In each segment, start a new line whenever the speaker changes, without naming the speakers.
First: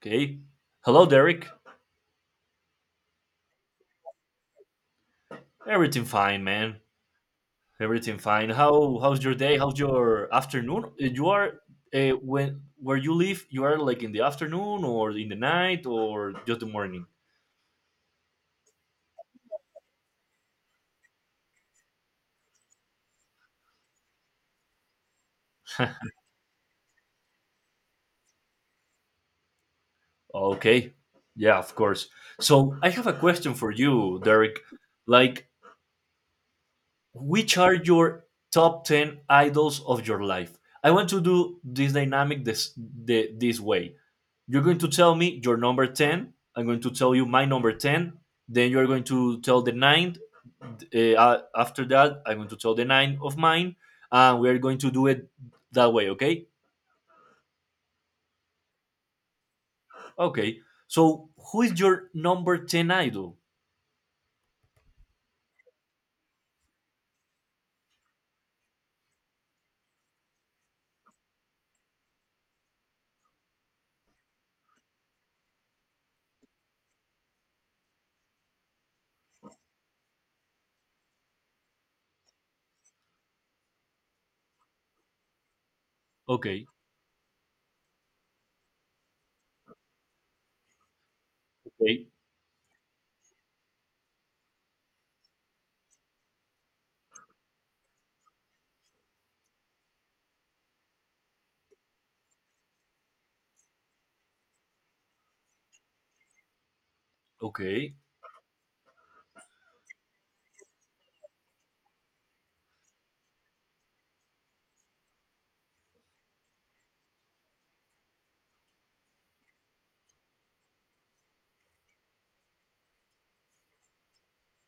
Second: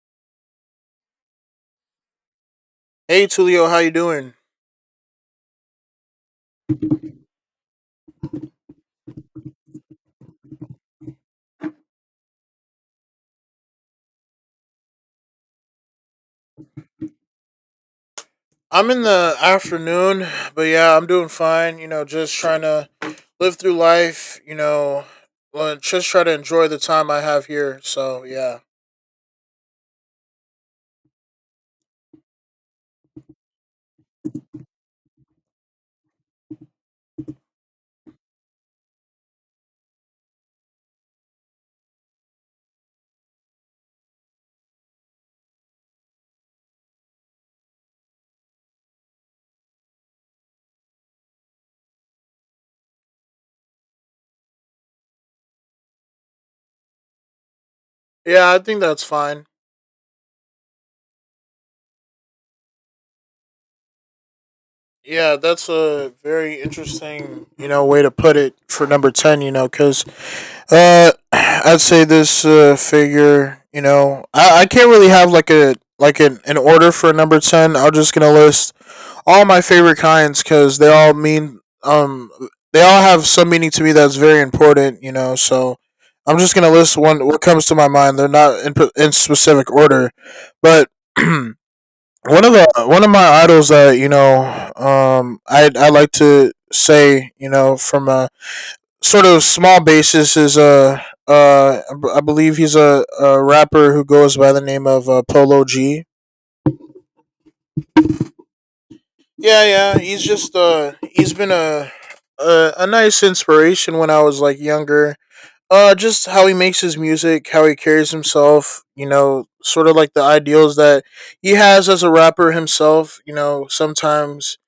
Okay. Hello, Derek.
Hey Tulio, how you doing?
Everything fine, man. Everything fine. How's your day? How's your afternoon? You are, when where you live? You are like in the afternoon or in the night or just the morning?
I'm in the afternoon, but yeah, I'm doing fine. You know, just trying to live through life. Just try to enjoy the time I have here. So yeah,
Okay. Yeah, of course. So I have a question for you, Derek. Like, which are your top 10 idols of your life? I want to do this dynamic this way. You're going to tell me your number 10. I'm going to tell you my number 10. Then you're going to tell the nine. After that, I'm going to tell the nine of mine. And we're going to do it that way, okay?
yeah, I think that's fine.
Okay. So, who is your number 10 idol?
Yeah, that's a very interesting, you know, way to put it for number ten. You know, because I'd say this figure. You know, I can't really have like a like an order for number ten. I'm just gonna list all my favorite kinds because they all mean they all have some meaning to me that's very important. You know, so I'm just
Okay.
gonna list one what comes to my mind. They're not in specific order, but one
Okay.
one of my idols that I like to say, you know, from a sort of small basis is a I believe he's a rapper who goes by the name of Polo G.
Okay.
Yeah, yeah. He's just he's been a nice inspiration when I was like younger. Just how he makes his music, how he carries himself, you know, sort of like the ideals that he has as a rapper himself. You know, sometimes,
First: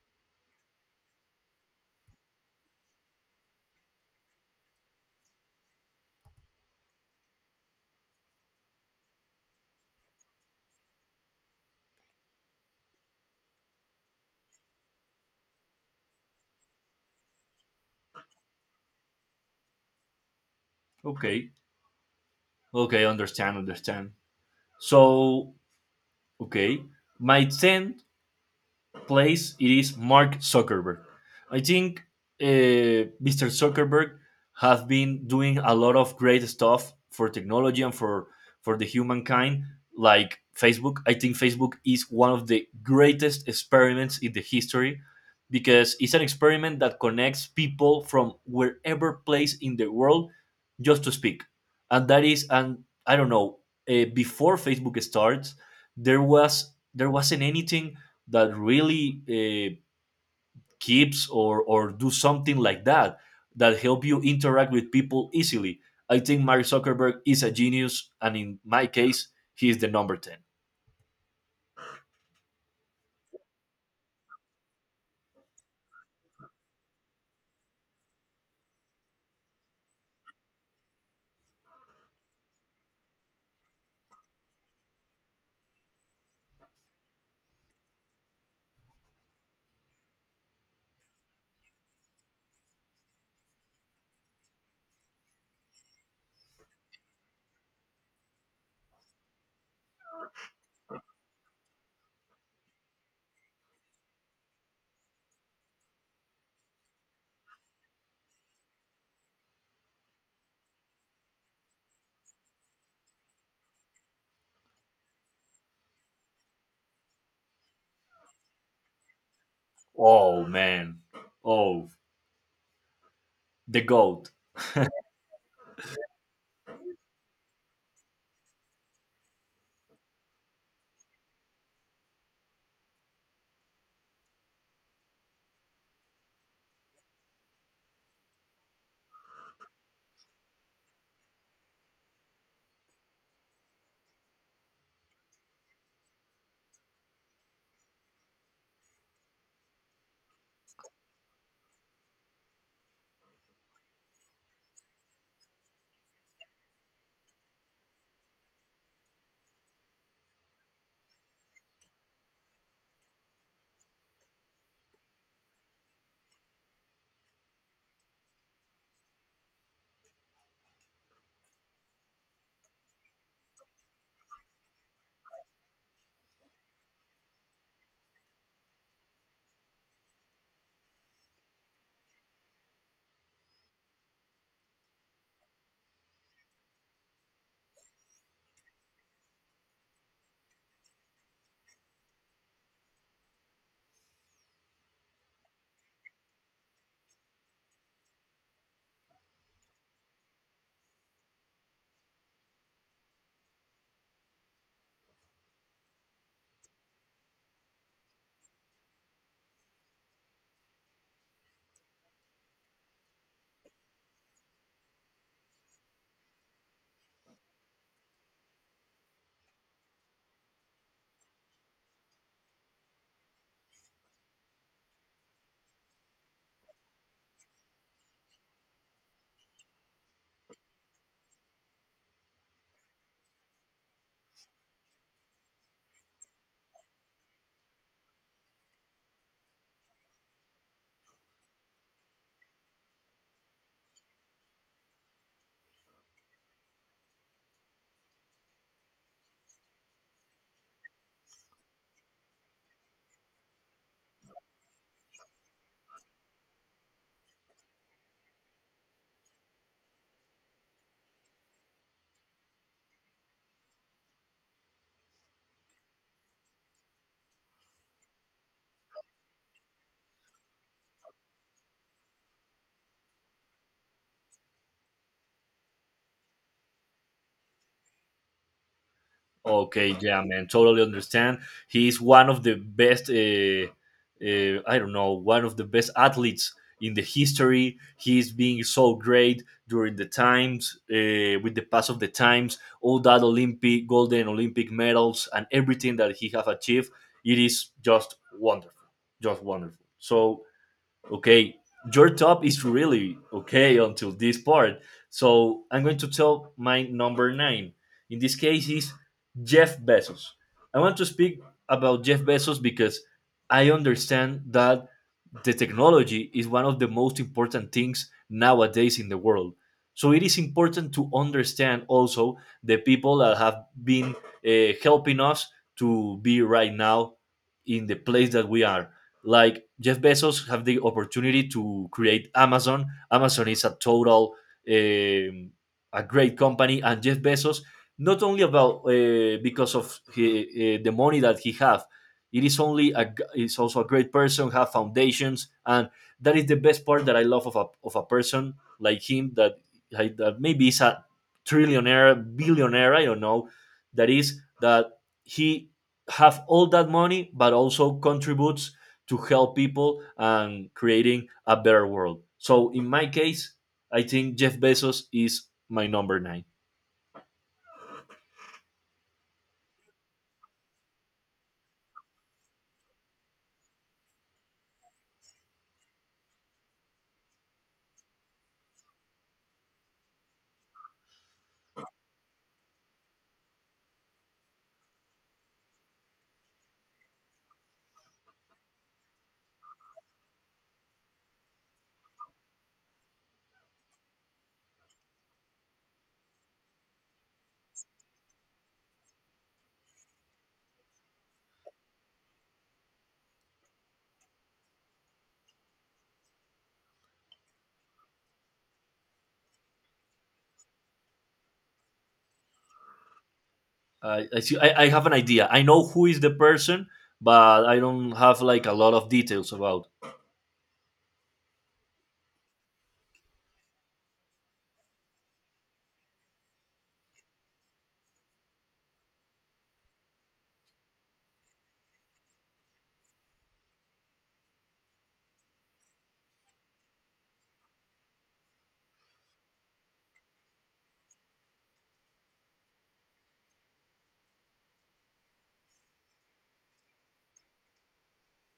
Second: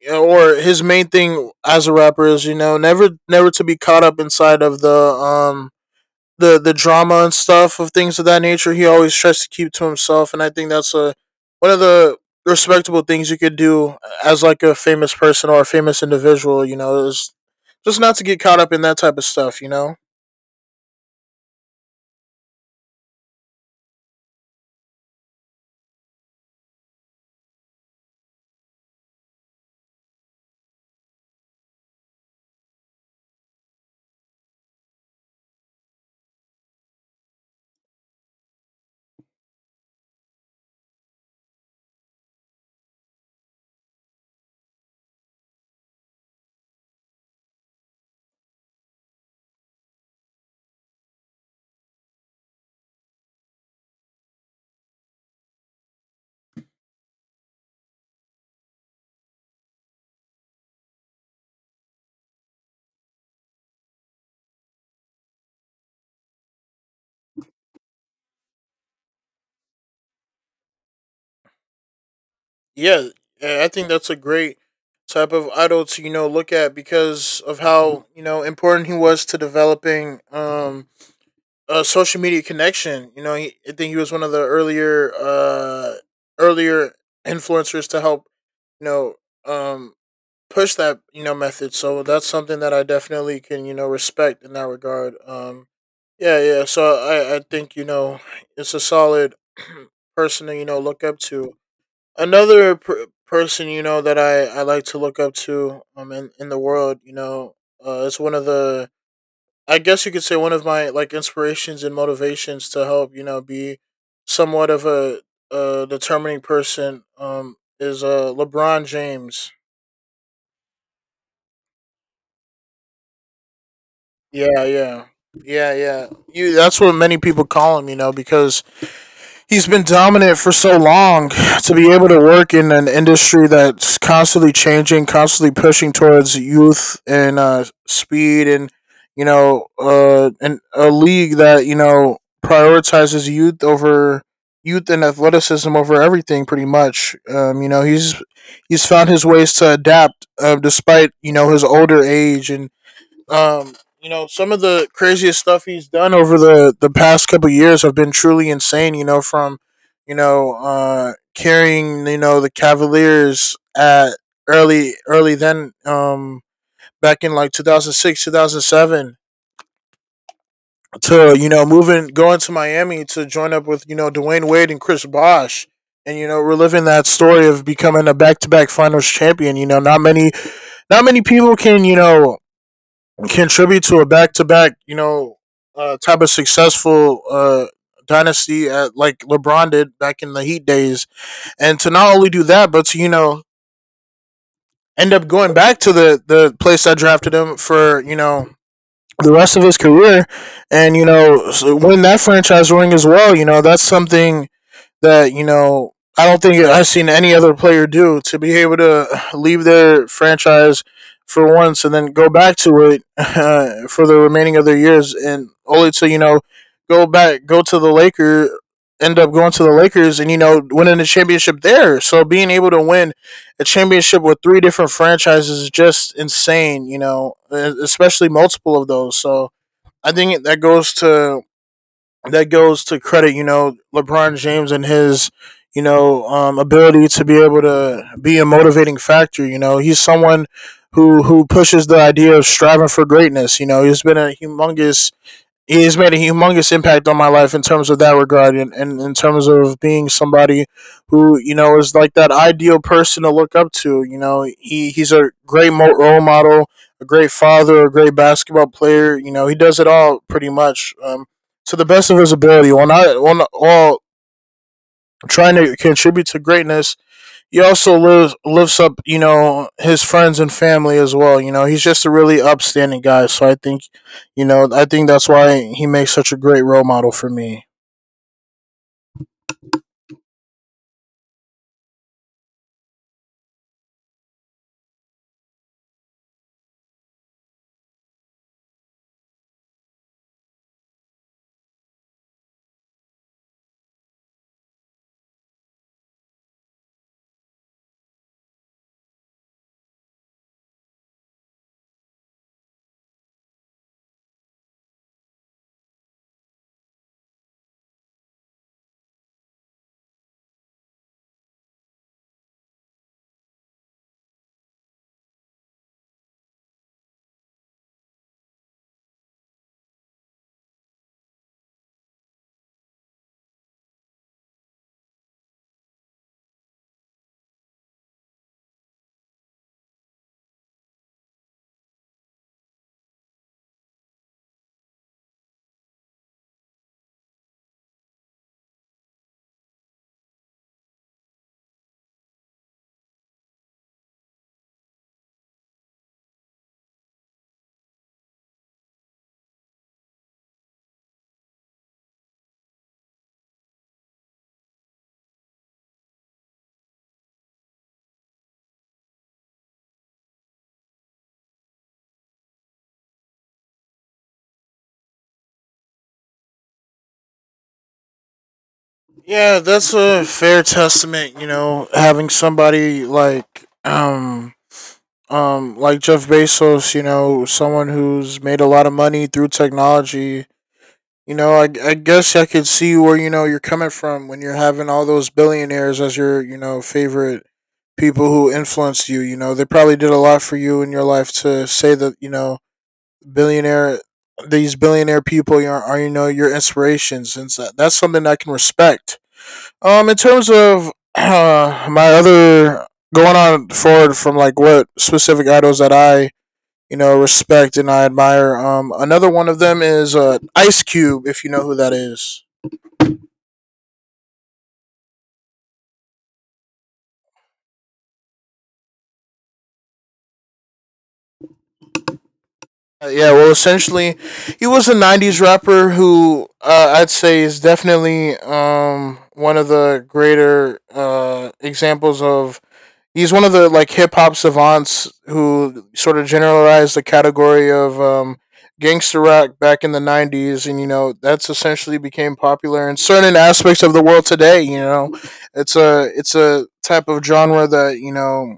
you know, or his main thing as a rapper is, you know, never to be caught up inside of the um the drama and stuff of things of that nature. He always tries to keep to himself, and I think that's a one of the respectable things you could do as like a famous person or a famous individual. You know, is just not to get caught up in that type of stuff. You know,
Okay. Okay. Understand. Understand. So, okay. My 10 place, it is Mark Zuckerberg. I think Mr. Zuckerberg has been doing a lot of great stuff for technology and for the humankind, like Facebook. I think Facebook is one of the greatest experiments in the history because it's an experiment that connects people from wherever place in the world just to speak. And that is, and I don't know, before Facebook starts, there wasn't anything that really keeps or do something like that that help you interact with people easily. I think Mark Zuckerberg is a genius, and in my case, he is the number 10.
yeah, yeah, I think that's a great type of idol to, you know, look at because of how, you know, important he was to developing a social media connection. You know, he, I think he was one of the earlier influencers to help, you know, um, push that, you know, method. So that's something that I definitely can, you know, respect in that regard. Yeah, yeah. So I think, you know, it's a solid person to, you know, look up to. Another person, you know, that I like to look up to, in the world, you know, it's one of the, I guess you could say, one of my like inspirations and motivations to help, you know, be somewhat of a determining person, is LeBron James.
Oh man, oh, the goat.
Yeah, yeah. Yeah, yeah. You that's what many people call him, you know, because he's been dominant for so long to be able to work in an industry that's constantly changing, constantly pushing towards youth and speed and, you know, and a league that, you know, prioritizes youth over youth and athleticism over everything pretty much. You know, he's found his ways to adapt despite, you know, his older age and, um, you know, some of the craziest stuff he's done over the past couple of years have been truly insane. You know, from, you know, carrying, you know, the Cavaliers at early, then back in like 2006 2007, to, you know, moving going to Miami to join up with, you know, Dwayne Wade and Chris Bosh, and, you know, reliving that story of becoming a back-to-back finals champion. You know, not many people can, you know, contribute to a back to back, you know, type of successful dynasty at, like LeBron did back in the Heat days. And to not only do that, but to, you know, end up going back to the place that drafted him for, you know, the rest of his career and, you know, win that franchise ring as well. You know, that's something that, you know, I don't think I've seen any other player do, to be able to leave their franchise for once and then go back to it for the remaining of their years and only to, you know, go to the Lakers, end up going to the Lakers and, you know, winning the championship there. So being able to win a championship with three different franchises is just insane, you know, e-, especially multiple of those. So I think that goes to credit, you know, LeBron James and his, you know, ability to be able to be a motivating factor. You know, he's someone who pushes the idea of striving for greatness. You know, he has made a humongous impact on my life in terms of that regard and in terms of being somebody who, you know, is like that ideal person to look up to. You know, he, he's a great role model, a great father, a great basketball player. You know, he does it all pretty much, to the best of his ability while not while, while trying to contribute to greatness. He also lives lifts up, you know, his friends and family as well. You know, he's just a really upstanding guy. So I think, you know, I think that's why he makes such a great role model for me.
Okay, yeah, man, totally understand. He is one of the best. I don't know, one of the best athletes in the history. He's being so great during the times, with the pass of the times, all that Olympic golden Olympic medals and everything that he have achieved. It is just wonderful, just wonderful. So okay, your top is really okay until this part. So I'm going to tell my number nine. In this case is Jeff Bezos. I want to speak about Jeff Bezos because I understand that the technology is one of the most important things nowadays in the world. So it is important to understand also the people that have been helping us to be right now in the place that we are, like Jeff Bezos have the opportunity to create Amazon. Amazon is a total um, a great company. And Jeff Bezos, not only about because of he, the money that he have, it is only a, is also a great person, have foundations, and that is the best part that I love of a person like him, that, like, that maybe is a trillionaire, billionaire, I don't know, that is that he have all that money but also contributes to help people and creating a better world. So in my case, I think Jeff Bezos is my number nine.
Yeah, that's a fair testament. You know, having somebody like Jeff Bezos, you know, someone who's made a lot of money through technology. You know, I guess I could see where, you know, you're coming from when you're having all those billionaires as your, you know, favorite people who influenced you. You know, they probably did a lot for you in your life to say that, you know, billionaire these billionaire people are, you know, your inspirations, and so that's something I can respect. In terms of my other, going on forward from like what specific idols that I, you know, respect and I admire. Another one of them is Ice Cube, if you know who that is.
See, I have an idea. I know who is the person, but I don't have like a lot of details about.
Yeah, well, essentially, he was a '90s rapper who, I'd say, is definitely, one of the greater examples of. He's one of the like hip hop savants who sort of generalized the category of, gangster rock back in the '90s, and you know that's essentially became popular in certain aspects of the world today. You know, it's a type of genre that, you know,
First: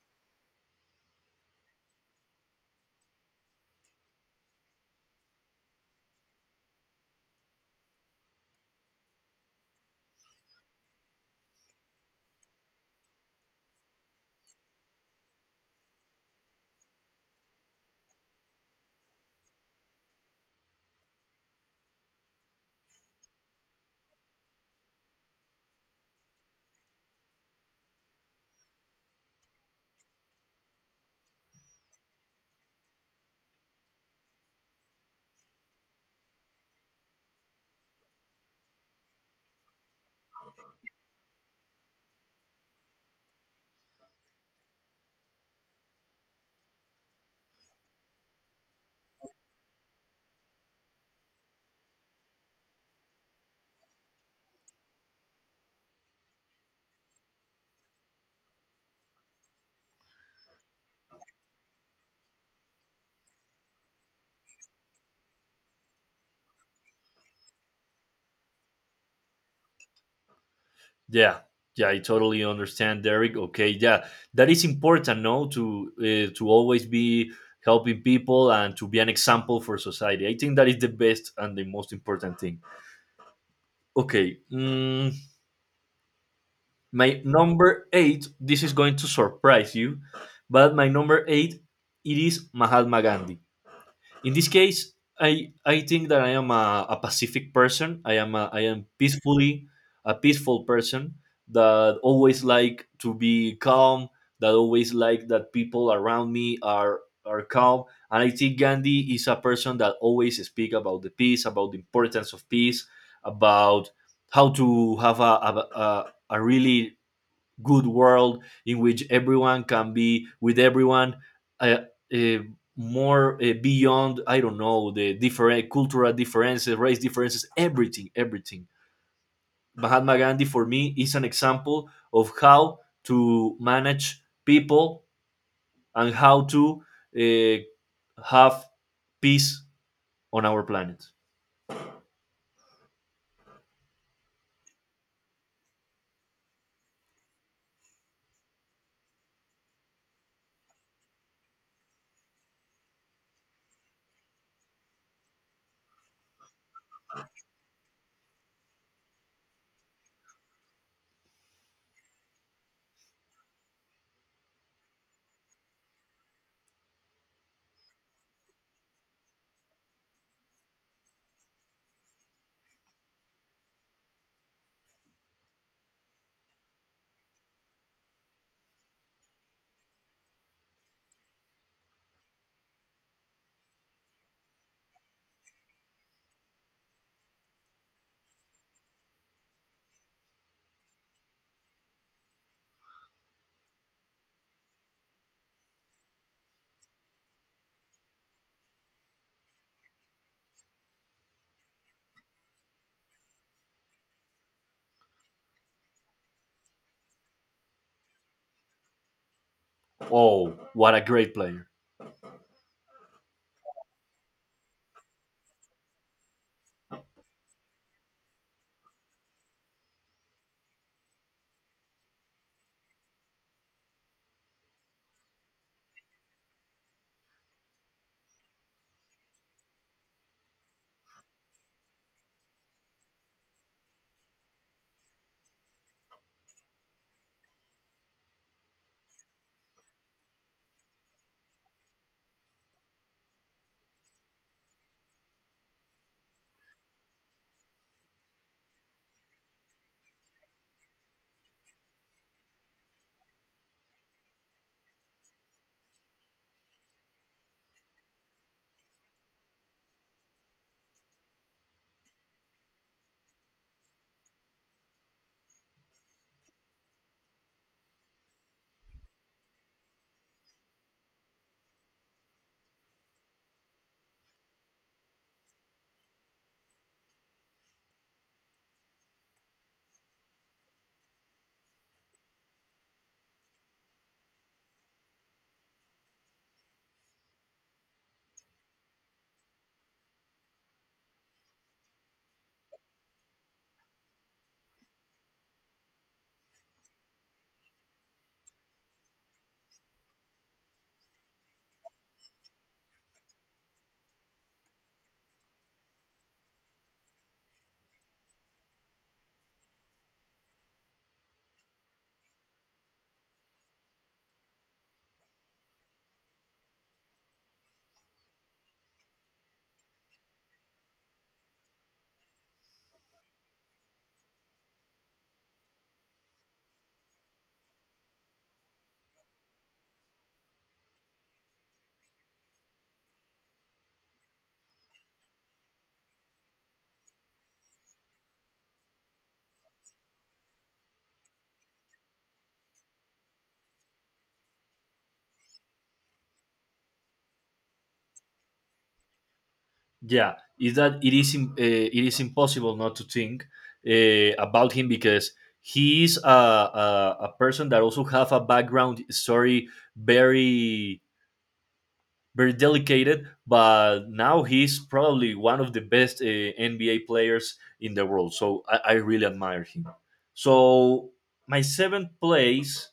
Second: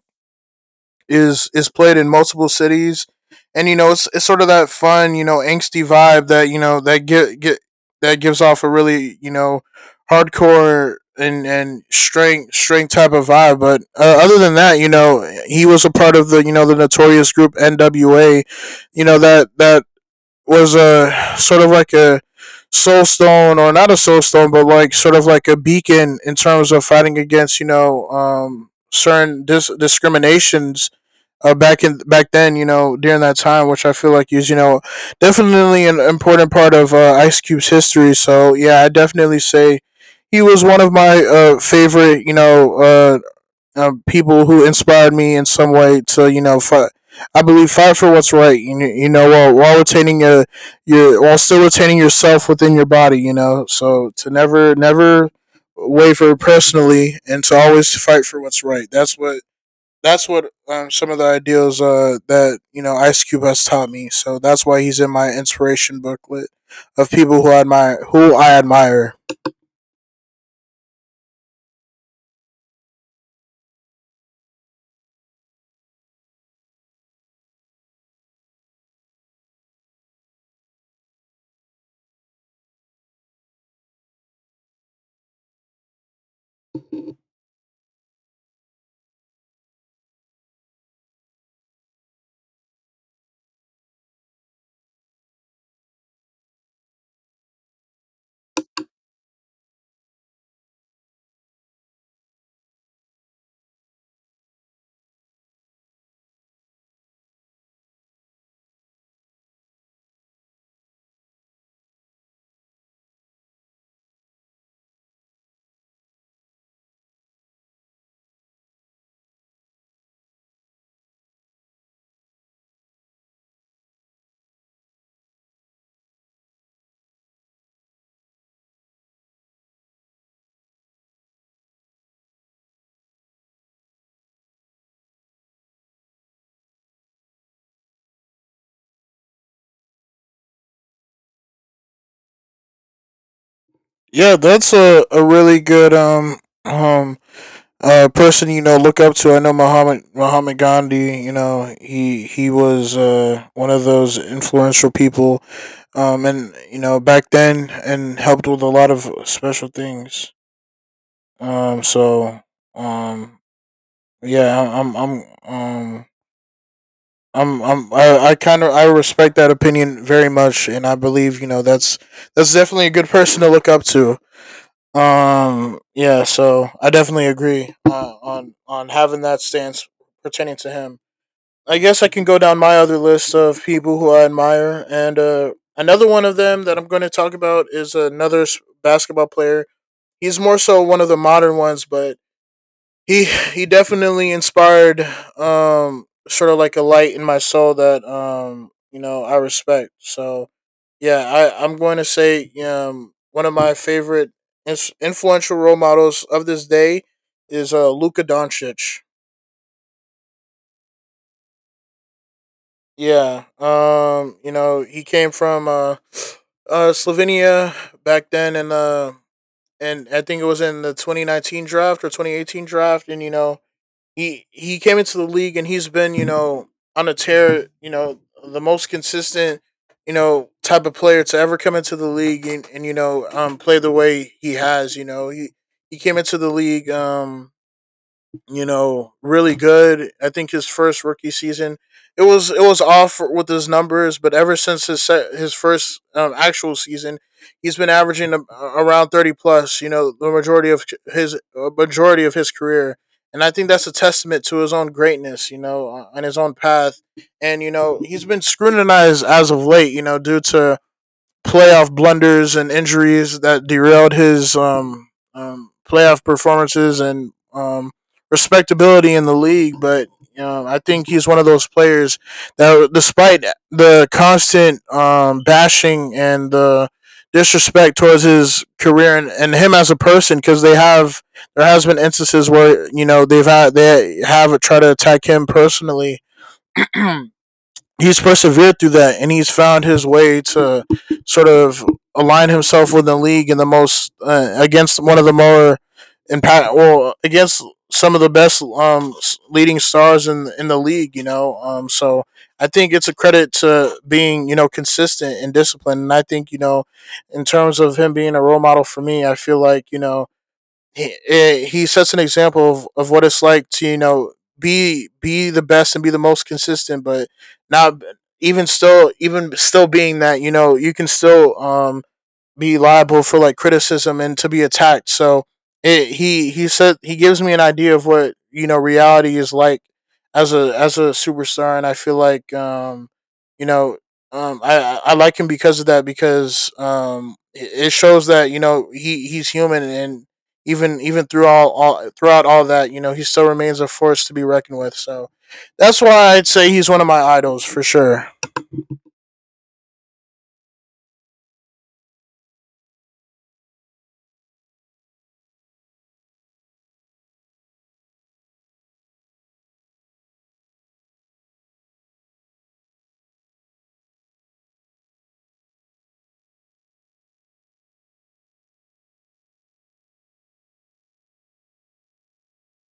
is played in multiple cities, and you know it's sort of that fun, you know, angsty vibe that, you know, that get that gives off a really, you know, hardcore and strength type of vibe. But other than that, you know, he was a part of the, you know, the notorious group NWA, you know, that was a sort of like a soulstone or not a soulstone, but like sort of like a beacon in terms of fighting against, you know, um, certain discriminations, back then, you know, during that time, which I feel like is, you know, definitely an important part of, Ice Cube's history. So yeah, I definitely say he was one of my favorite, you know, people who inspired me in some way to, you know, fight. I believe, fight for what's right. You know, while retaining your while still retaining yourself within your body. You know, so to never waver personally and to always fight for what's right. That's what, some of the ideals that, you know, Ice Cube has taught me. So that's why he's in my inspiration booklet of people who I admire, who I admire.
Yeah, yeah, I totally understand, Derek. Okay, yeah, that is important, no, to to always be helping people and to be an example for society. I think that is the best and the most important thing. Okay. My number eight, this is going to surprise you, but my number eight, it is Mahatma Gandhi. In this case, I think that I am a pacific person. I am a, I am peacefully a peaceful person that always like to be calm, that always like that people around me are calm. And I think Gandhi is a person that always speak about the peace, about the importance of peace, about how to have a really good world in which everyone can be with everyone uh, uh, more, beyond, I don't know, the different cultural differences, race differences, everything everything. Mahatma Gandhi for me is an example of how to manage people and how to have peace on our planet.
Yeah, that's a really good um person, you know, look up to. I know Muhammad Gandhi. You know, he was one of those influential people. Um, and you know back then, and helped with a lot of special things. So um yeah I- I'm, I kind of, I respect that opinion very much, and I believe, you know, that's definitely a good person to look up to. Yeah, so I definitely agree, on having that stance pertaining to him. I guess I can go down my other list of people who I admire, and, another one of them that I'm going to talk about is another basketball player. He's more so one of the modern ones, but he he definitely inspired, um, sort of like a light in my soul that, um, you know, I respect. So yeah, I'm going to say, um, one of my favorite influential role models of this day is Luka Doncic.
Oh, what a great player.
Yeah, he came from Slovenia back then and I think it was in the 2019 draft or 2018 draft, and he came into the league and he's been, on a tear. The most consistent, type of player to ever come into the league, and play the way he has. He he came into the league, really good. I think his first rookie season, it was off with his numbers, but ever since his set, his first, actual season, he's been averaging around 30 plus. The majority of his, majority of his career, and I think that's a testament to his own greatness. And his own path, and he's been scrutinized as of late, due to playoff blunders and injuries that derailed his, playoff performances and respectability in the league. But you I think he's one of those players that, despite the constant, bashing and the disrespect towards his career, and him as a person, because they have there has been instances where they have tried to attack him personally. He's persevered through that, and he's found his way to sort of align himself with the league in the most, against one of the more impact well against some of the best, leading stars in the league, so I think it's a credit to being, consistent and disciplined. And I think, in terms of him being a role model for me, I feel like, he sets an example of, what it's like to, be the best and be the most consistent. But not, even still being that, you can still, be liable for like criticism and to be attacked. So he said he gives me an idea of what, reality is like as a superstar. And I feel like, you know I like him because of that, because, it shows that, he's human, and even through all throughout all that, he still remains a force to be reckoned with. So that's why I'd say he's one of my idols for sure.
Yeah, is that, it is impossible not to think, about him because he is a person that also have a background story, very very delicate, but now he's probably one of the best NBA players in the world. So I really admire him. So my seventh place.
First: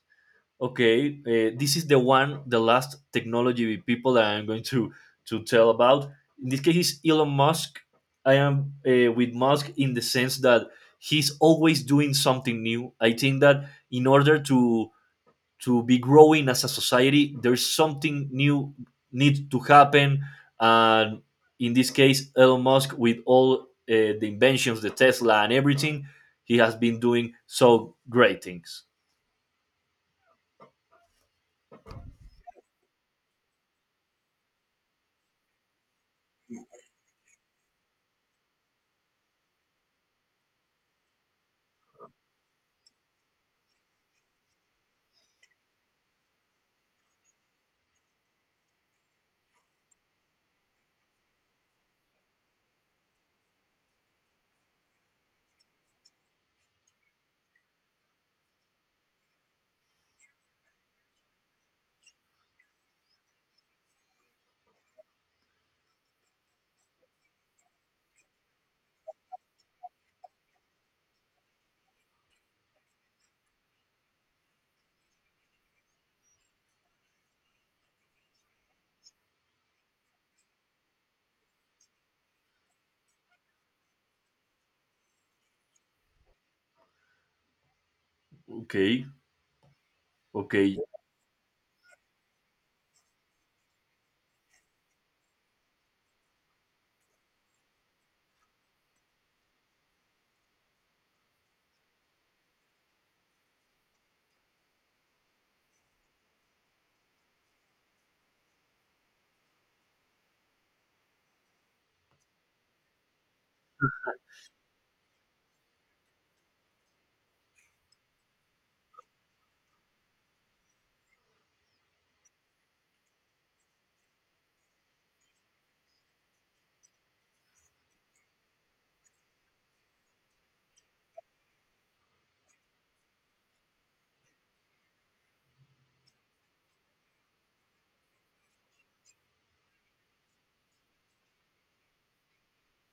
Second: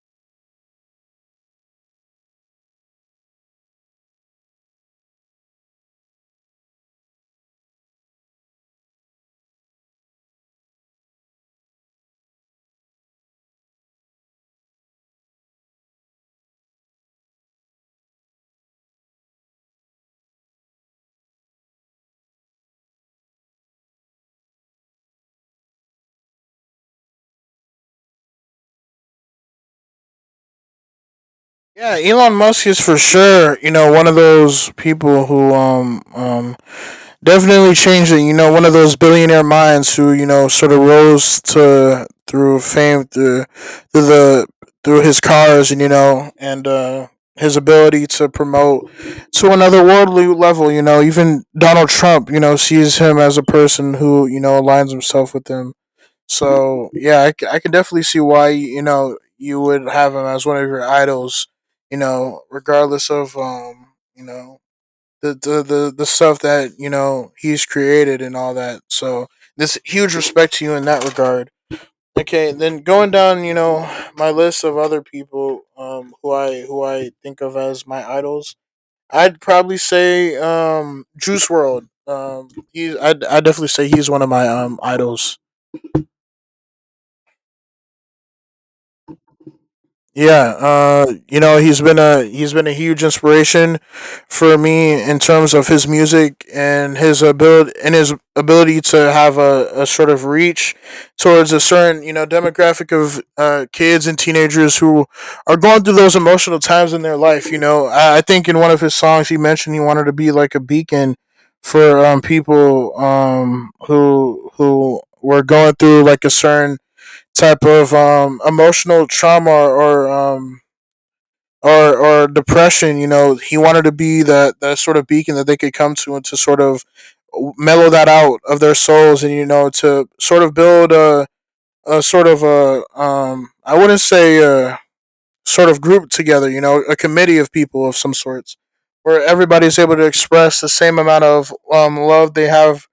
Okay, this is the one, the last technology people that I'm going to tell about. In this case is Elon Musk. I am, with Musk in the sense that he's always doing something new. I think that in order to be growing as a society, there's something new need to happen. And in this case, Elon Musk, with all the inventions, the Tesla and everything, he has been doing so great things.
Yeah, Elon Musk is for sure, you know, one of those people who, definitely changed it. You know, one of those billionaire minds who, you know, sort of rose to through fame through through the through his cars, and you know, and, his ability to promote to another worldly level. You know, even Donald Trump, you know, sees him as a person who, you know, aligns himself with him. So yeah, I, I can definitely see why, you know, you would have him as one of your idols. You know, regardless of, you know the stuff that, you know, he's created and all that. So this huge respect to you in that regard. Okay, then going down, you know, my list of other people, who I, think of as my idols, I'd probably say, Juice World. He's, I definitely say he's one of my, idols.
Okay.
Yeah,
Okay.
you know, he's been a huge inspiration for me in terms of his music and his ability, to have a, sort of reach towards a certain, you know, demographic of, kids and teenagers who are going through those emotional times in their life. You know, I think in one of his songs he mentioned he wanted to be like a beacon for, people, who were going through like a certain type of, emotional trauma or, or depression. You know, he wanted to be that sort of beacon that they could come to, and to sort of mellow that out of their souls, and you know, to sort of build a, sort of a, I wouldn't say a sort of, group together. You know, a committee of people of some sorts, where everybody's able to express the same amount of, love they have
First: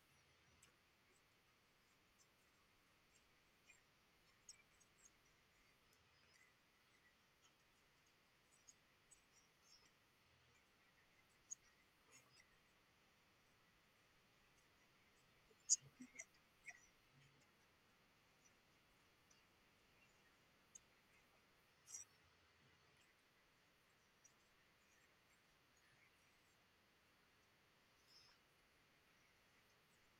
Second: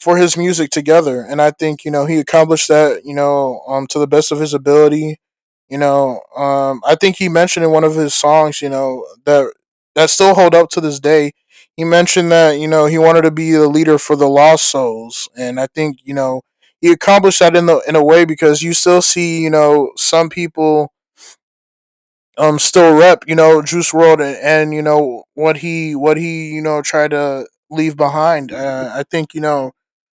for his music together. And I think, you know, he accomplished that, you know, to the best of his ability. You know, I think he mentioned in one of his songs, you know, that, still hold up to this day. He mentioned that, you know, he wanted to be the leader for the lost souls. And I think, you know, he accomplished that in the, in a way, because you still see, you know, some people, still rep, you know, Juice World, and, you know what he, you know, tried to leave behind. I think, you know,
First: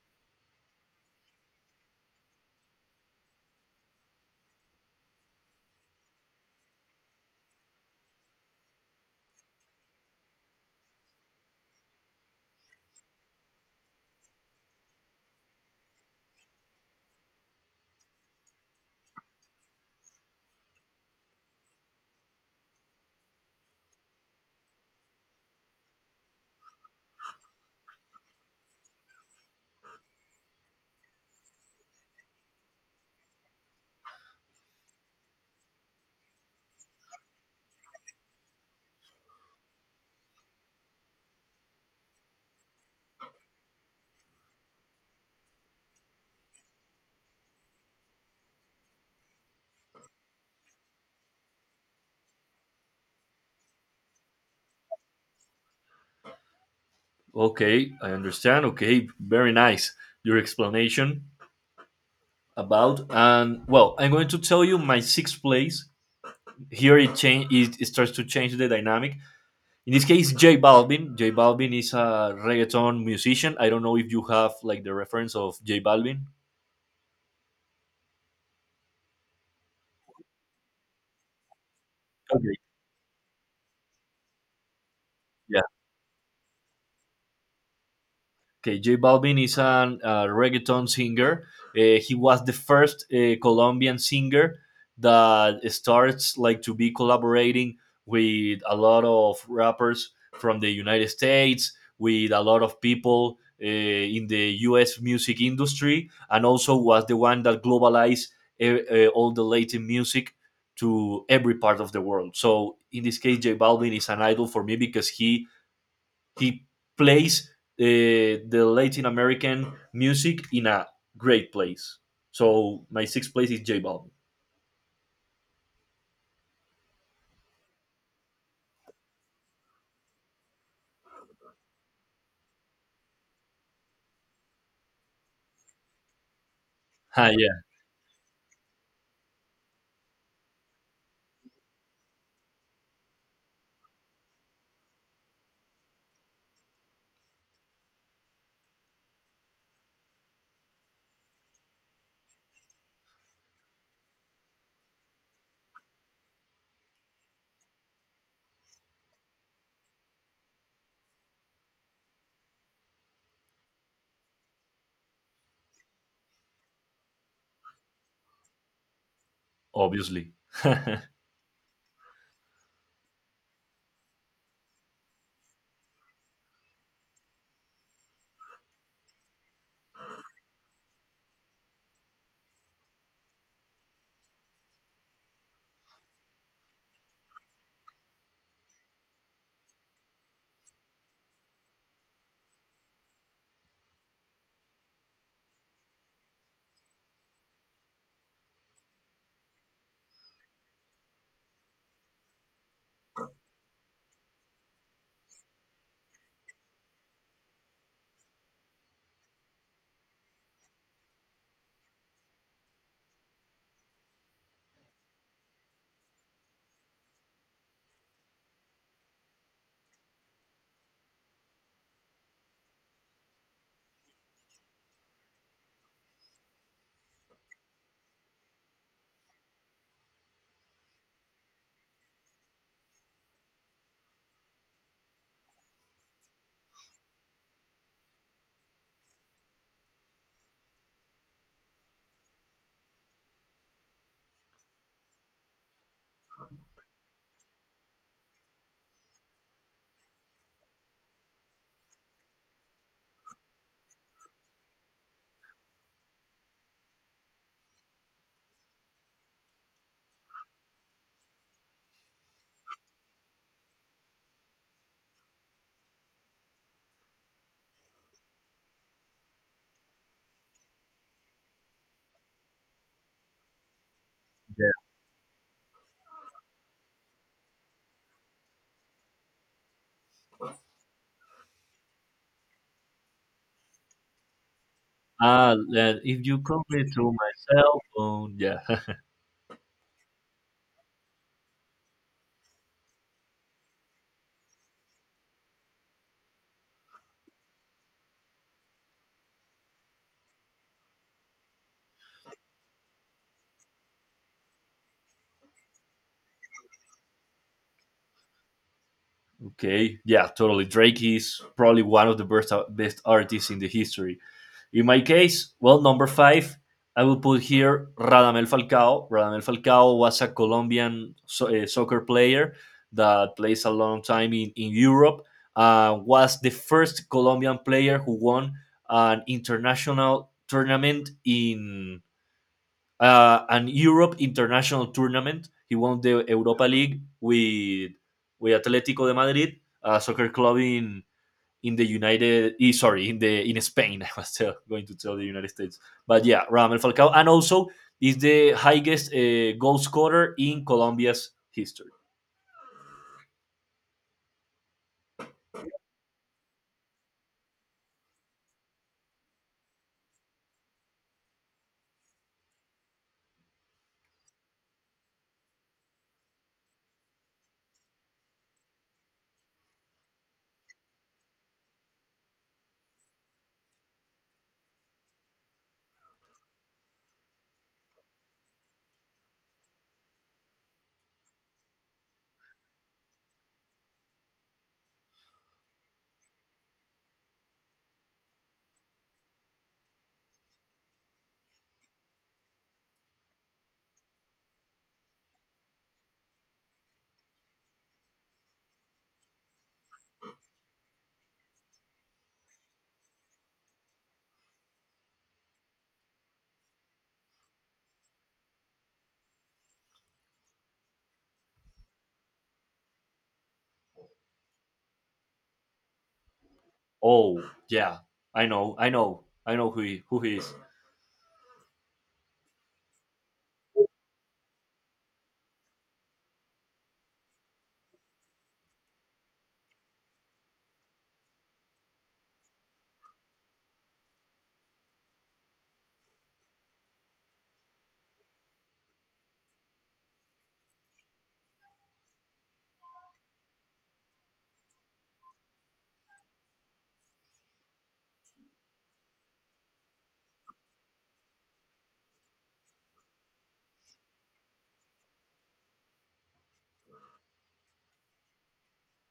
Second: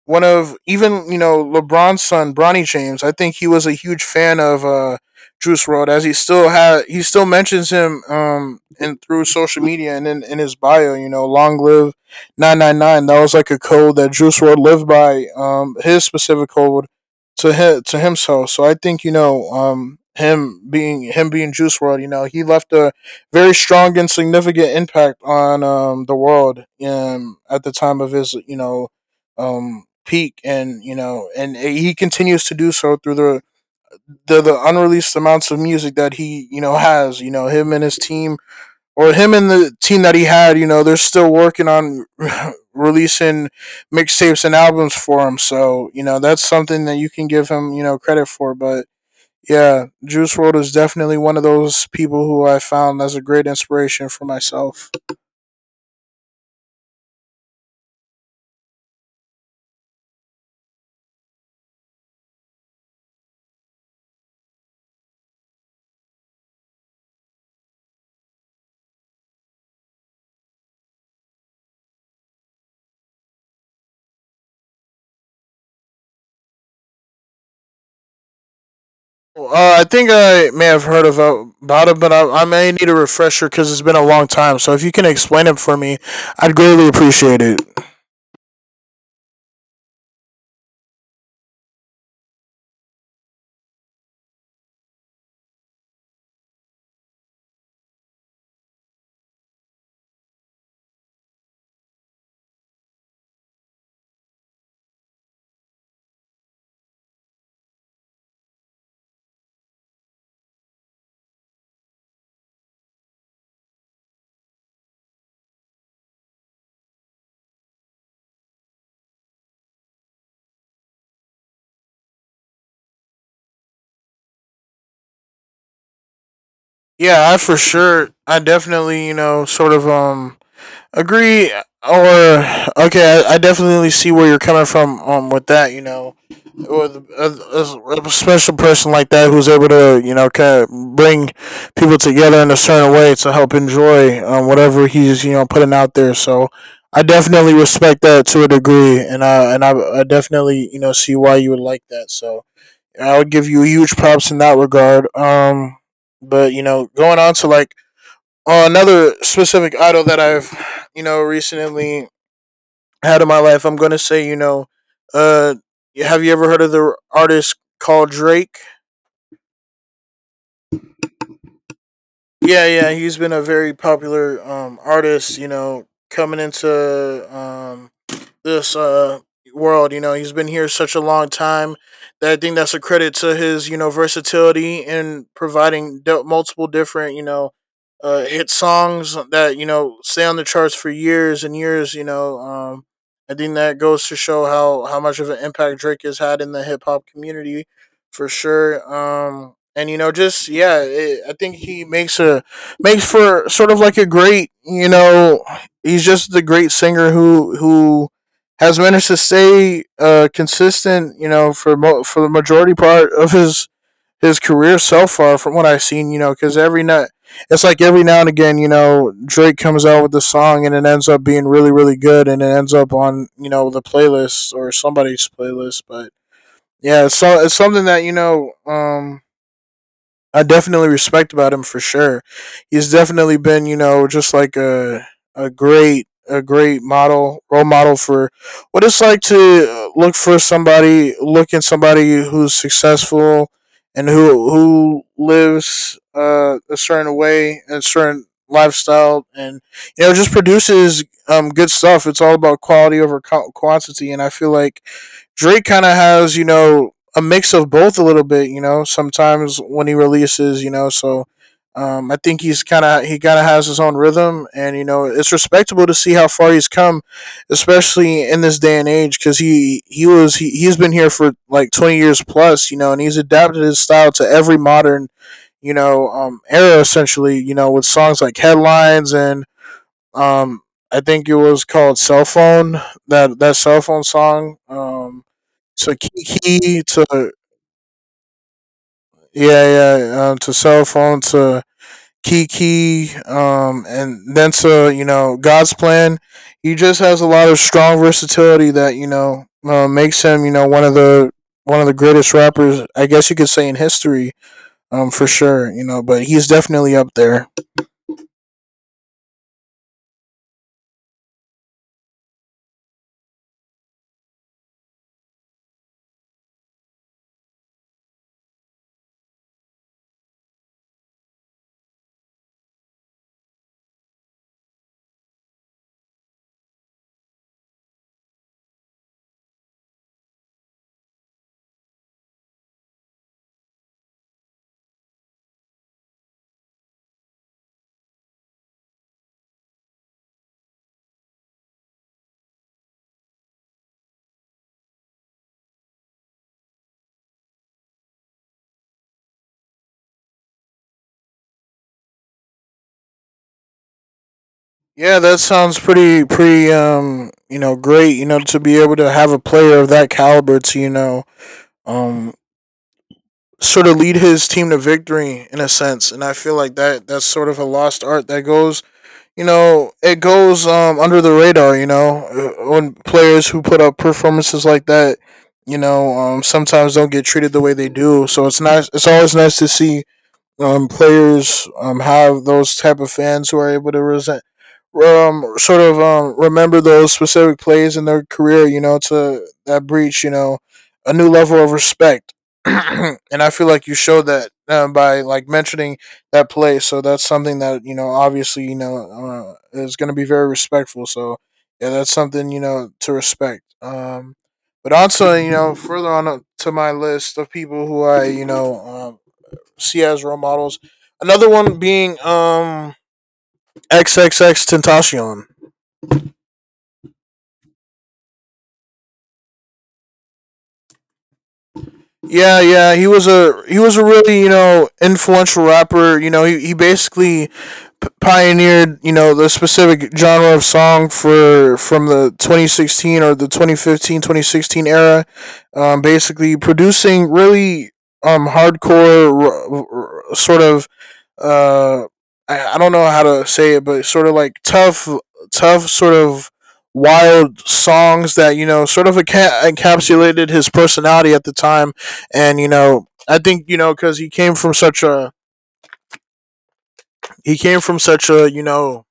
one of, even you know LeBron's son Bronny James, I think he was a huge fan of, Juice World, as he still had, he still mentions him, and through social media, and in, his bio. You know, long live 999. That was like a code that Juice World lived by. His specific code to him, to himself. So I think, you know, him being Juice World, you know, he left a very strong and significant impact on, the world, at the time of his, you know, peak. And you know, and, he continues to do so through the, the unreleased amounts of music that he, you know, has, you know, him and his team, or him and the team that he had you know, they're still working on releasing mixtapes and albums for him. So you know, that's something that you can give him, you know, credit for. But yeah, Juice World is definitely one of those people who I found as a great inspiration for myself.
Okay, I understand. Okay, very nice your explanation about. And well, I'm going to tell you my sixth place. Here it starts to change the dynamic. In this case, J Balvin. J Balvin is a reggaeton musician. I don't know if you have like the reference of J Balvin.
Well, I think I may have heard of, about it, but I
Okay.
may need a refresher because it's been a long time. So if you can explain it
Yeah.
for me, I'd greatly appreciate it.
Okay, J Balvin is an reggaeton singer. He was the first Colombian singer that starts like to be collaborating with a lot of rappers from the United States, with a lot of people in the U.S. music industry, and also was the one that globalized uh, all the Latin music to every part of the world. So in this case, J Balvin is an idol for me because he plays the Latin American music in a great place. So my sixth place is J Balvin.
Yeah, I for sure, I definitely, you know, sort of, agree. Or okay, I definitely see where you're coming from, with that, you know. Or a,
Ah, yeah,
special person like that who's able to, you know, kind of bring people together in a certain way to help enjoy, whatever he's, you know, putting out there. So I definitely respect that to a degree, and I definitely, you know, see why you would like that. So I would give you huge props in that regard. But you know, going on to like, another specific idol that I've, you know, recently had in my life, I'm gonna say, you know, uh, have you ever heard of the artist called Drake?
obviously. Yeah.
Yeah, he's been a very popular, artist. You know, coming into, um this world. You know, he's been here such a long time that I think that's a credit to his, you know, versatility in providing, multiple different, you know, hit songs that, you know, stay on the charts for years and years. You know, I think that goes to show how, much of an impact Drake has had in the hip hop community for sure. And you know, just yeah, I think he makes a, makes for sort of like a great, you know, he's just the great singer who, has managed to stay, consistent, you know, for, for the majority part of his, career so far, from what I've seen, you know. Because every night, it's like every now and again, you know, Drake comes out with the song, and it ends up being really really good, and it ends up on, you know, the playlist or somebody's playlist. But yeah, so it's something that, you know, I definitely respect about him for sure. He's definitely been, you know, just like a, a great, model role model for what it's like to look for somebody, look in somebody who's successful and who, lives, a certain way and a certain lifestyle. And you know, just produces, good stuff. It's all about quality over quantity. And I feel like Drake kind of has, you know, a mix of both a little bit, you know, sometimes when he releases, you know. So I think he's kind of, has his own rhythm. And you know, it's respectable to see how far he's come, especially in this day and age. Because he was he he's been here for like 20 years plus, you know, and he's adapted his style to every modern, era essentially. You know, with songs like Headlines and um, I think it was called Cell Phone, that cell phone song.
Ah,
To
then if you come
Kiki
to my
to
cell phone, yeah.
yeah to cell phone to Kiki, and then to God's Plan. He just has a lot of strong versatility that makes him, you know, one of the greatest rappers, I guess you could say, in history, for sure, you know, but he's definitely up there.
Okay, yeah, totally. Drake is probably one of the best best artists in the history. In my case, well, number five, I will put here Radamel Falcao. Radamel Falcao was a Colombian soccer player that plays a long time in Europe. Was the first Colombian player who won an international tournament in an Europe international tournament. He won the Europa League with Atletico de Madrid, a soccer club in the United. Sorry, in the, in Spain. I was going to tell the United States, but yeah, Ramel Falcao, and also is the highest goal scorer in Colombia's history.
Yeah, that sounds pretty, you know, great, you know, to be able to have a player of that caliber to, you know, um sort of lead his team to victory in a sense. And I feel like that's sort of a lost art that goes, you know, it goes, under the radar. You know, when players who put up performances like that, you know, sometimes don't get treated the way they do. So it's nice. It's always nice to see players have those type of fans who are able to resent, remember those specific plays in their career. You know, to that breach. You know, a new level of respect, and I feel like you showed that by like mentioning that play. So that's something that, you know, obviously, you know, is going to be very respectful. So yeah, that's something, you know, to respect. But also, you know, further on up to my list of people who I, you know, see as role models. Another one being XXX Tentacion.
Oh yeah, I know, I know, I know who he is.
Yeah, yeah, he was a really, you know, influential rapper. You know, he basically pioneered, you know, the specific genre of song for from the 2016 or the 2015 2016 era. Basically producing really hardcore, sort of, uh I don't know how to say it, but sort of like tough, tough sort of wild songs that, you know, sort of encapsulated his personality at the time, and you know I think, you know, because he came from such a you know,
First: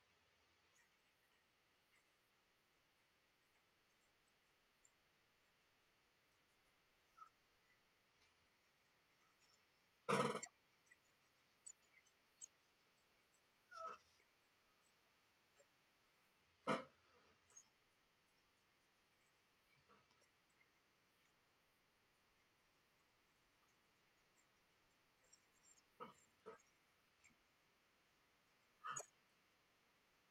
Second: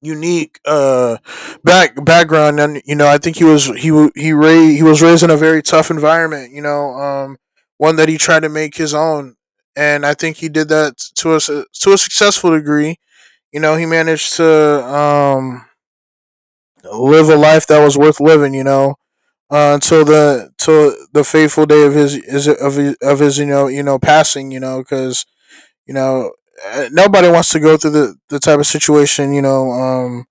unique, background, and you know, I think he was he was raised in a very tough environment, you know, one that he tried to make his own, and I think he did that to a successful degree. You know, he managed to, live a life that was worth living. You know, until the till the fateful day of his is of his, of his, you know, you know, passing. You know, because, you know, nobody wants to go through the type of situation, you know,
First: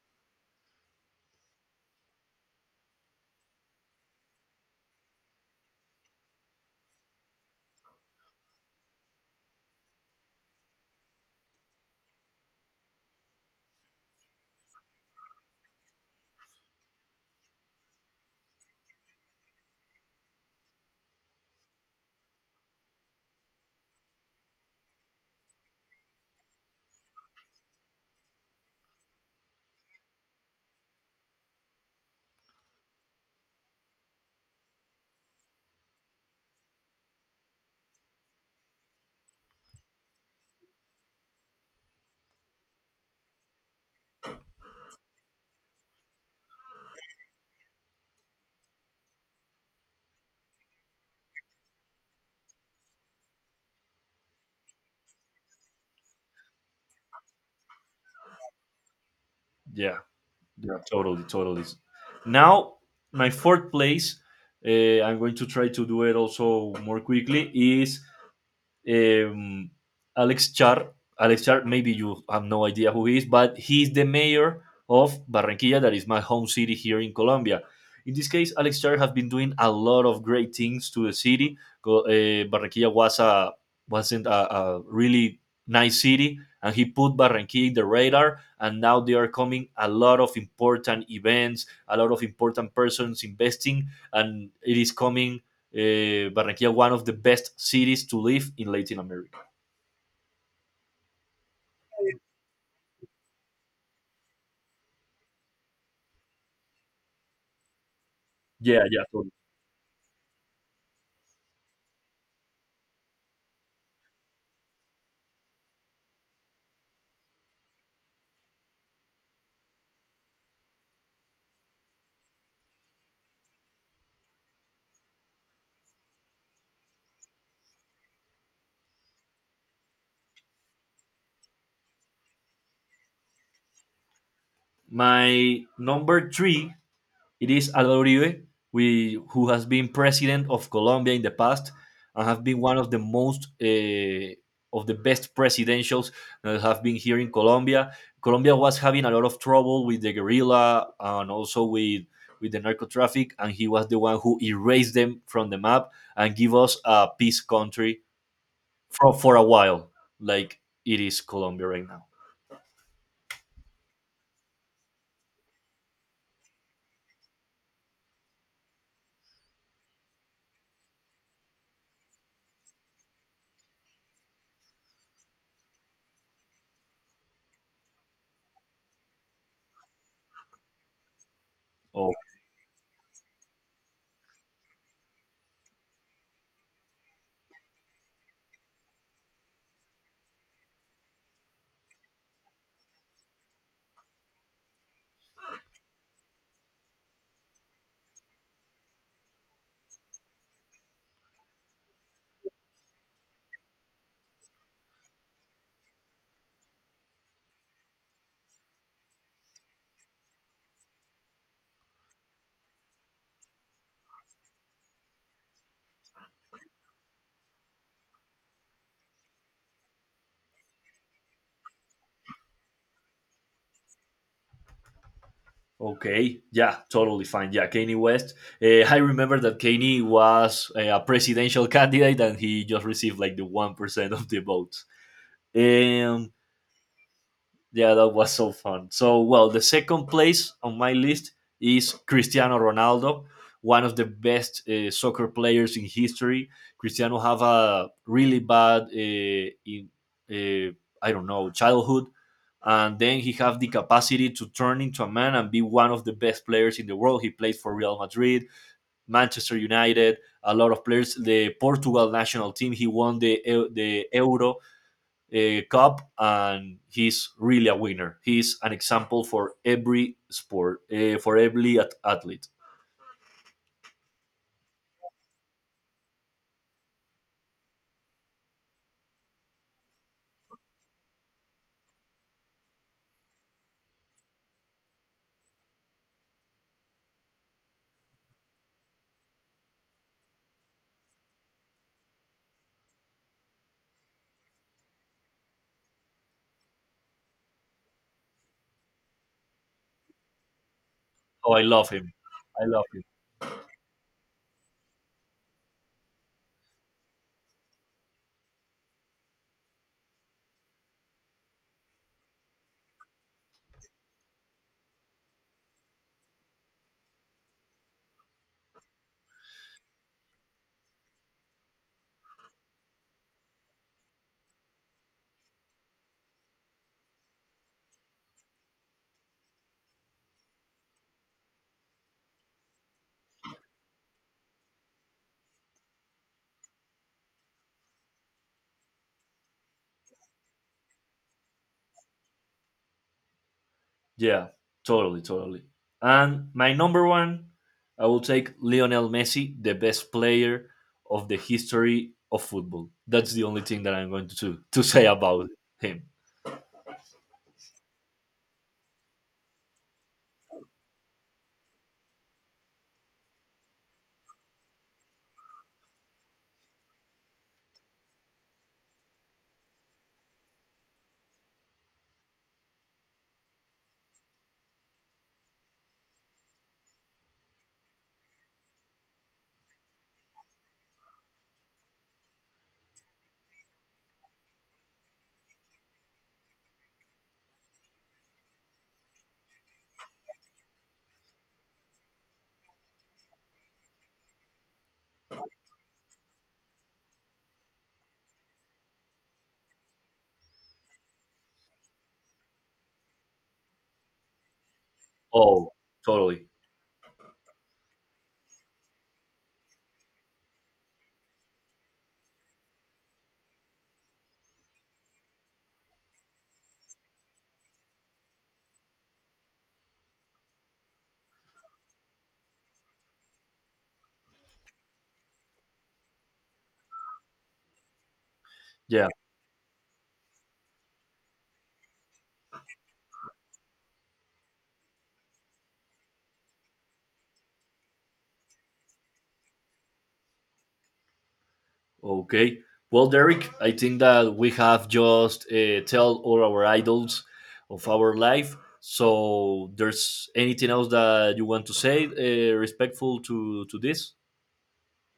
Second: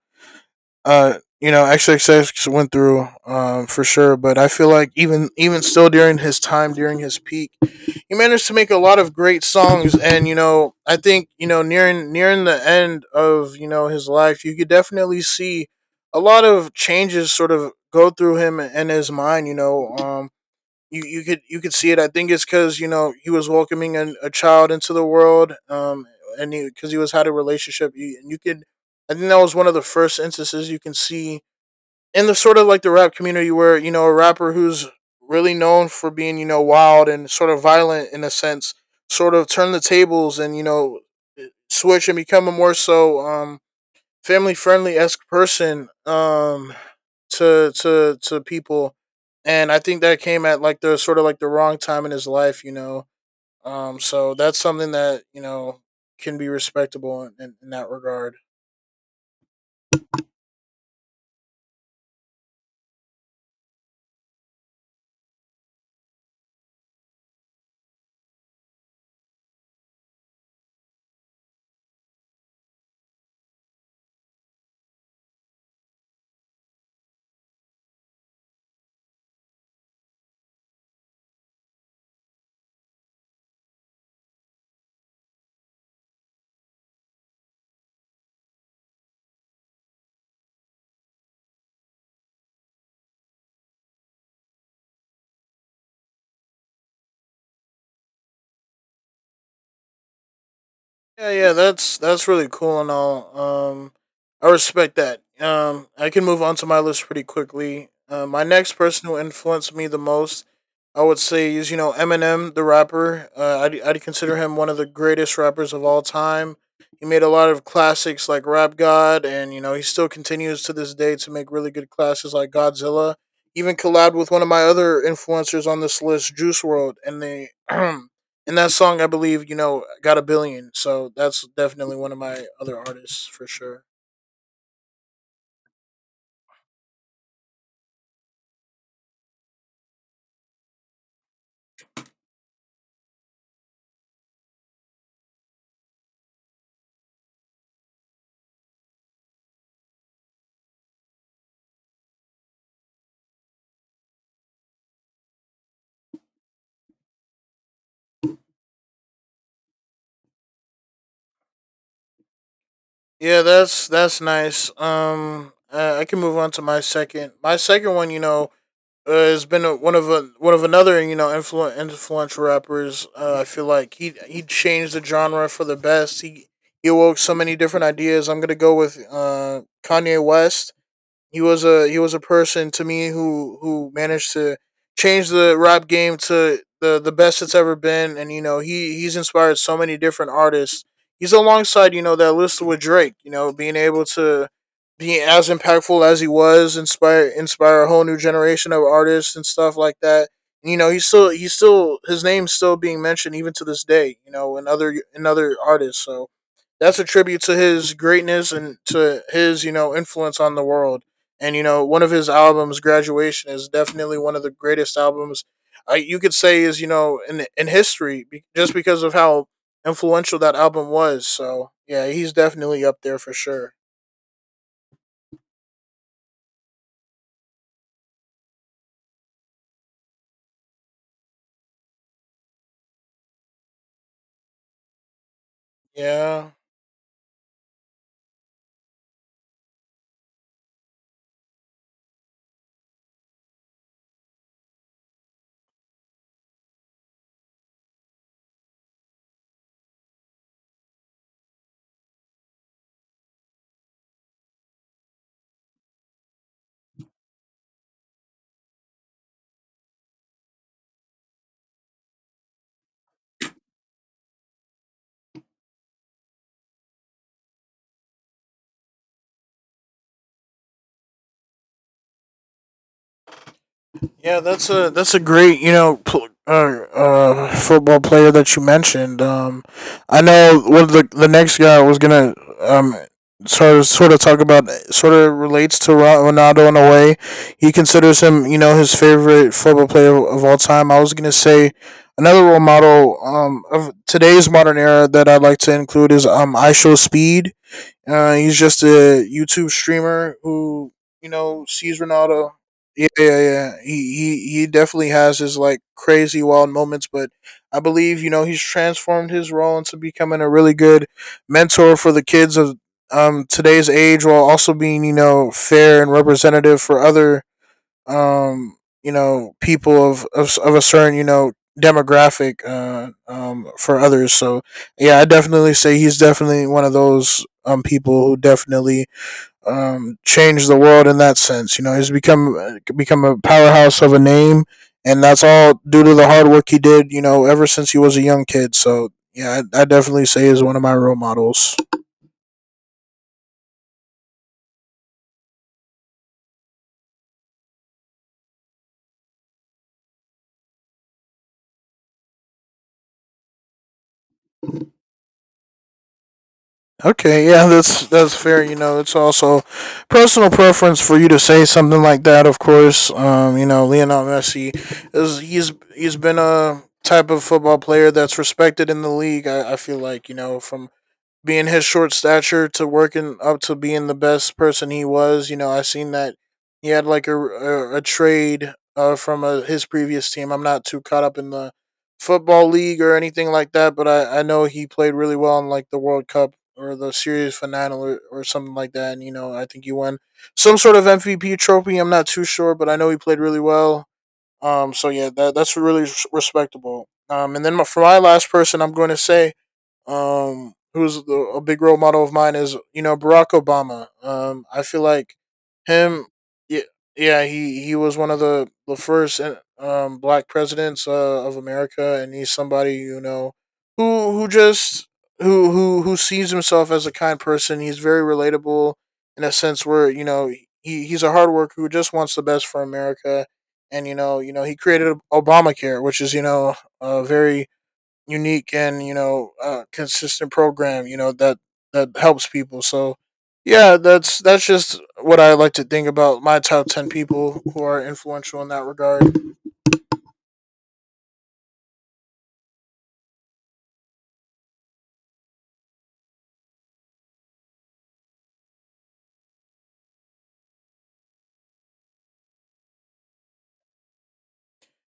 uh you know, XXX went through, for sure. But I feel like even, still, during his time, during his peak, he managed to make a lot of great songs, and you know, I think, you know, nearing, the end of, you know, his life, you could definitely see a lot of changes sort of go through him and his mind, you know, you could, see it. I think it's because, you know, he was welcoming a child into the world, and because he was had a relationship, and you could, I think that was one of the first instances you can see in the sort of like the rap community, where, you know, a rapper who's really known for being, you know, wild and sort of violent in a sense, sort of turn the tables and, you know, switch and become a more so, family friendly esque person, to people. And I think that came at like the sort of like the wrong time in his life, you know, so that's something that, you know, can be respectable in that regard.
Yeah, yeah. Totally, totally. Now, my fourth place, I'm going to try to do it also more quickly, is um, Alex Char. Alex Char, maybe you have no idea who he is, but he's the mayor of Barranquilla, that is my home city here in Colombia. In this case, Alex Char has been doing a lot of great things to the city. Barranquilla wasn't a really nice city, and he put Barranquilla in the radar. And now they are coming a lot of important events, a lot of important persons investing, and it is coming, Barranquilla, one of the best cities to live in Latin America.
Yeah, yeah, that's really cool and all. I respect that. I can move on to my list pretty quickly. My next
Yeah, yeah,
person who
totally.
influenced me the most, I would say, is, you know, Eminem, the rapper. I'd consider him one of the greatest rappers of all time. He made a lot of classics like Rap God, and you know, he still continues to this day to make really good classes like Godzilla. Even collabed with one of my other influencers on this list, Juice World, and they and that song, I believe, you know, got a billion. So that's definitely one of my other artists for sure.
My number three, it is Álvaro Uribe, who has been president of Colombia in the past and have been one of the most of the best presidentials that have been here in Colombia. Colombia was having a lot of trouble with the guerrilla and also with the narco traffic, and he was the one who erased them from the map and give us a peace country for a while, like it is Colombia right now.
Yeah, that's nice. I can move on to my second. My second one, you know, has been one of another, you know, influential rappers. I feel like he changed the genre for the best. He awoke so many different ideas. I'm gonna go with Kanye West. He was a
Oh,
person to me who managed to change the rap game to the best it's ever been, and you know, he's inspired so many different artists. He's alongside, you know, that list with Drake. You know, being able to be as impactful as he was, inspire, a whole new generation of artists and stuff like that. And, you know, he's still his name's still being mentioned even to this day. You know, in other, artists. So that's a tribute to his greatness and to his, you know, influence on the world. And, you know, one of his albums, Graduation, is definitely one of the greatest albums, you could say, is, you know, in, history, just because of how influential that album was. So yeah, he's definitely up there for sure.
okay, yeah, totally fine. Yeah, Kanye West. I remember that Kanye was a presidential candidate, and he just received like the 1% of the votes. Um,
Yeah.
Yeah, that was so fun. So, well, the second place on my list is Cristiano Ronaldo, one of the best soccer players in history. Cristiano have a really bad, uh, I don't know, childhood, and then he have the capacity to turn into a man and be one of the best players in the world. He played for Real Madrid, Manchester United, a lot of players. The Portugal national team, he won the the Euro cup, and he's really a winner. He's an example for every sport, for every athlete.
Yeah, that's a great, you know, football player that you mentioned. I know what the next guy was gonna, um sort of talk about sort of relates to Ronaldo in a way. He considers him, you know, his favorite football player of all time. I was gonna say another role model, of today's modern era, that I'd like to include is, I Show Speed. He's just a YouTube streamer who, you
Oh, I
know,
love
sees
him.
Ronaldo.
I love him.
Yeah, yeah, yeah. He definitely has his like crazy wild moments, but I believe, you know, he's transformed his role into becoming a really good mentor for the kids of, today's age, while also being, you know, fair and representative for other, um, you know, people of a certain, you know, demographic, for others. So, yeah, I definitely say he's definitely one of those, people who definitely, changed the world in that sense. You know, he's become, become a powerhouse of a name, and that's all due to the hard work he did, you know, ever since he was a young kid. So, yeah, I definitely say he's one of my role models.
Yeah, totally, totally. And my number one, I will take Lionel Messi, the best player of the history of football. That's the only thing that I'm going to say about him.
Okay, yeah, that's fair. You know, it's also personal preference for you to say something like that. Of course, you know, Lionel Messi is, he's been a type of football player that's respected in the league. I feel like, you know, from being his short stature to working up to being the best person he was. You know, I seen that he had like a trade, from his previous team. I'm not too caught up in the football league or anything like that, but I know he played really well in like the World Cup or the series finale, or something like that. And you know, I think he won some sort of MVP trophy. I'm not too sure, but I know he played really well. So yeah, that's really respectable. And then for my last person, I'm going to say, who's a big role model of mine is, you know, Barack Obama. I feel like
Oh,
him,
totally.
yeah, yeah, he was one of the first, Black presidents, of America, and he's somebody, you know, who just who sees himself as a kind person. He's very relatable in a sense where, you know, he's a hard worker who just wants the best for America. And you know, he created Obamacare, which is, you know, a very unique, and
Yeah.
you know, consistent program, you know, that helps people. So yeah, that's just what I like to think about my top 10 people who are influential in that regard.
Okay. Well, Derek, I think that we have just told all our idols of our life. So, there's anything else that you want to say, respectful to this,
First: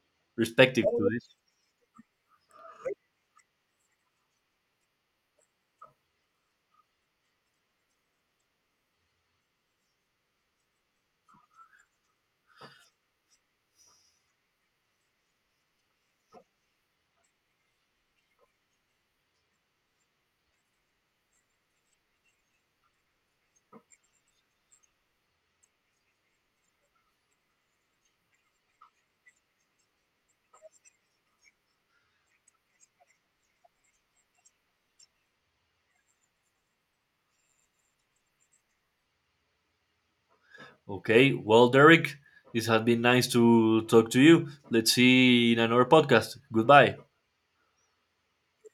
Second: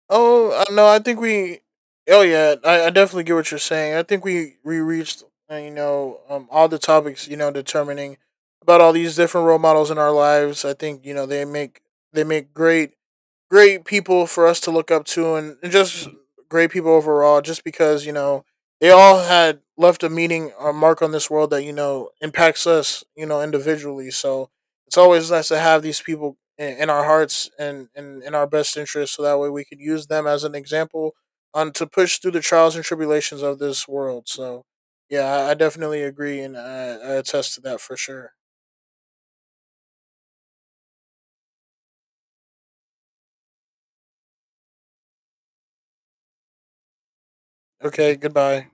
Oh
respective
no, I
to
think
this?
we, oh yeah, I definitely get what you're saying. I think we reached, you know, all the topics, you know, determining about all these different role models in our lives. I think, you know, they make great, people for us to look up to, and just great people overall, just because, you know, they all had left a meaning or mark on this world that, you know, impacts us, you know, individually. So it's always nice to have these people in, our hearts, and in our best interest, so that way we can use them as an example on to push through the trials and tribulations of this world. So yeah, I definitely agree, and I attest to that for sure.
Okay. Well, Derek, it has been nice to talk to you. Let's see in another podcast. Goodbye.
Okay, goodbye.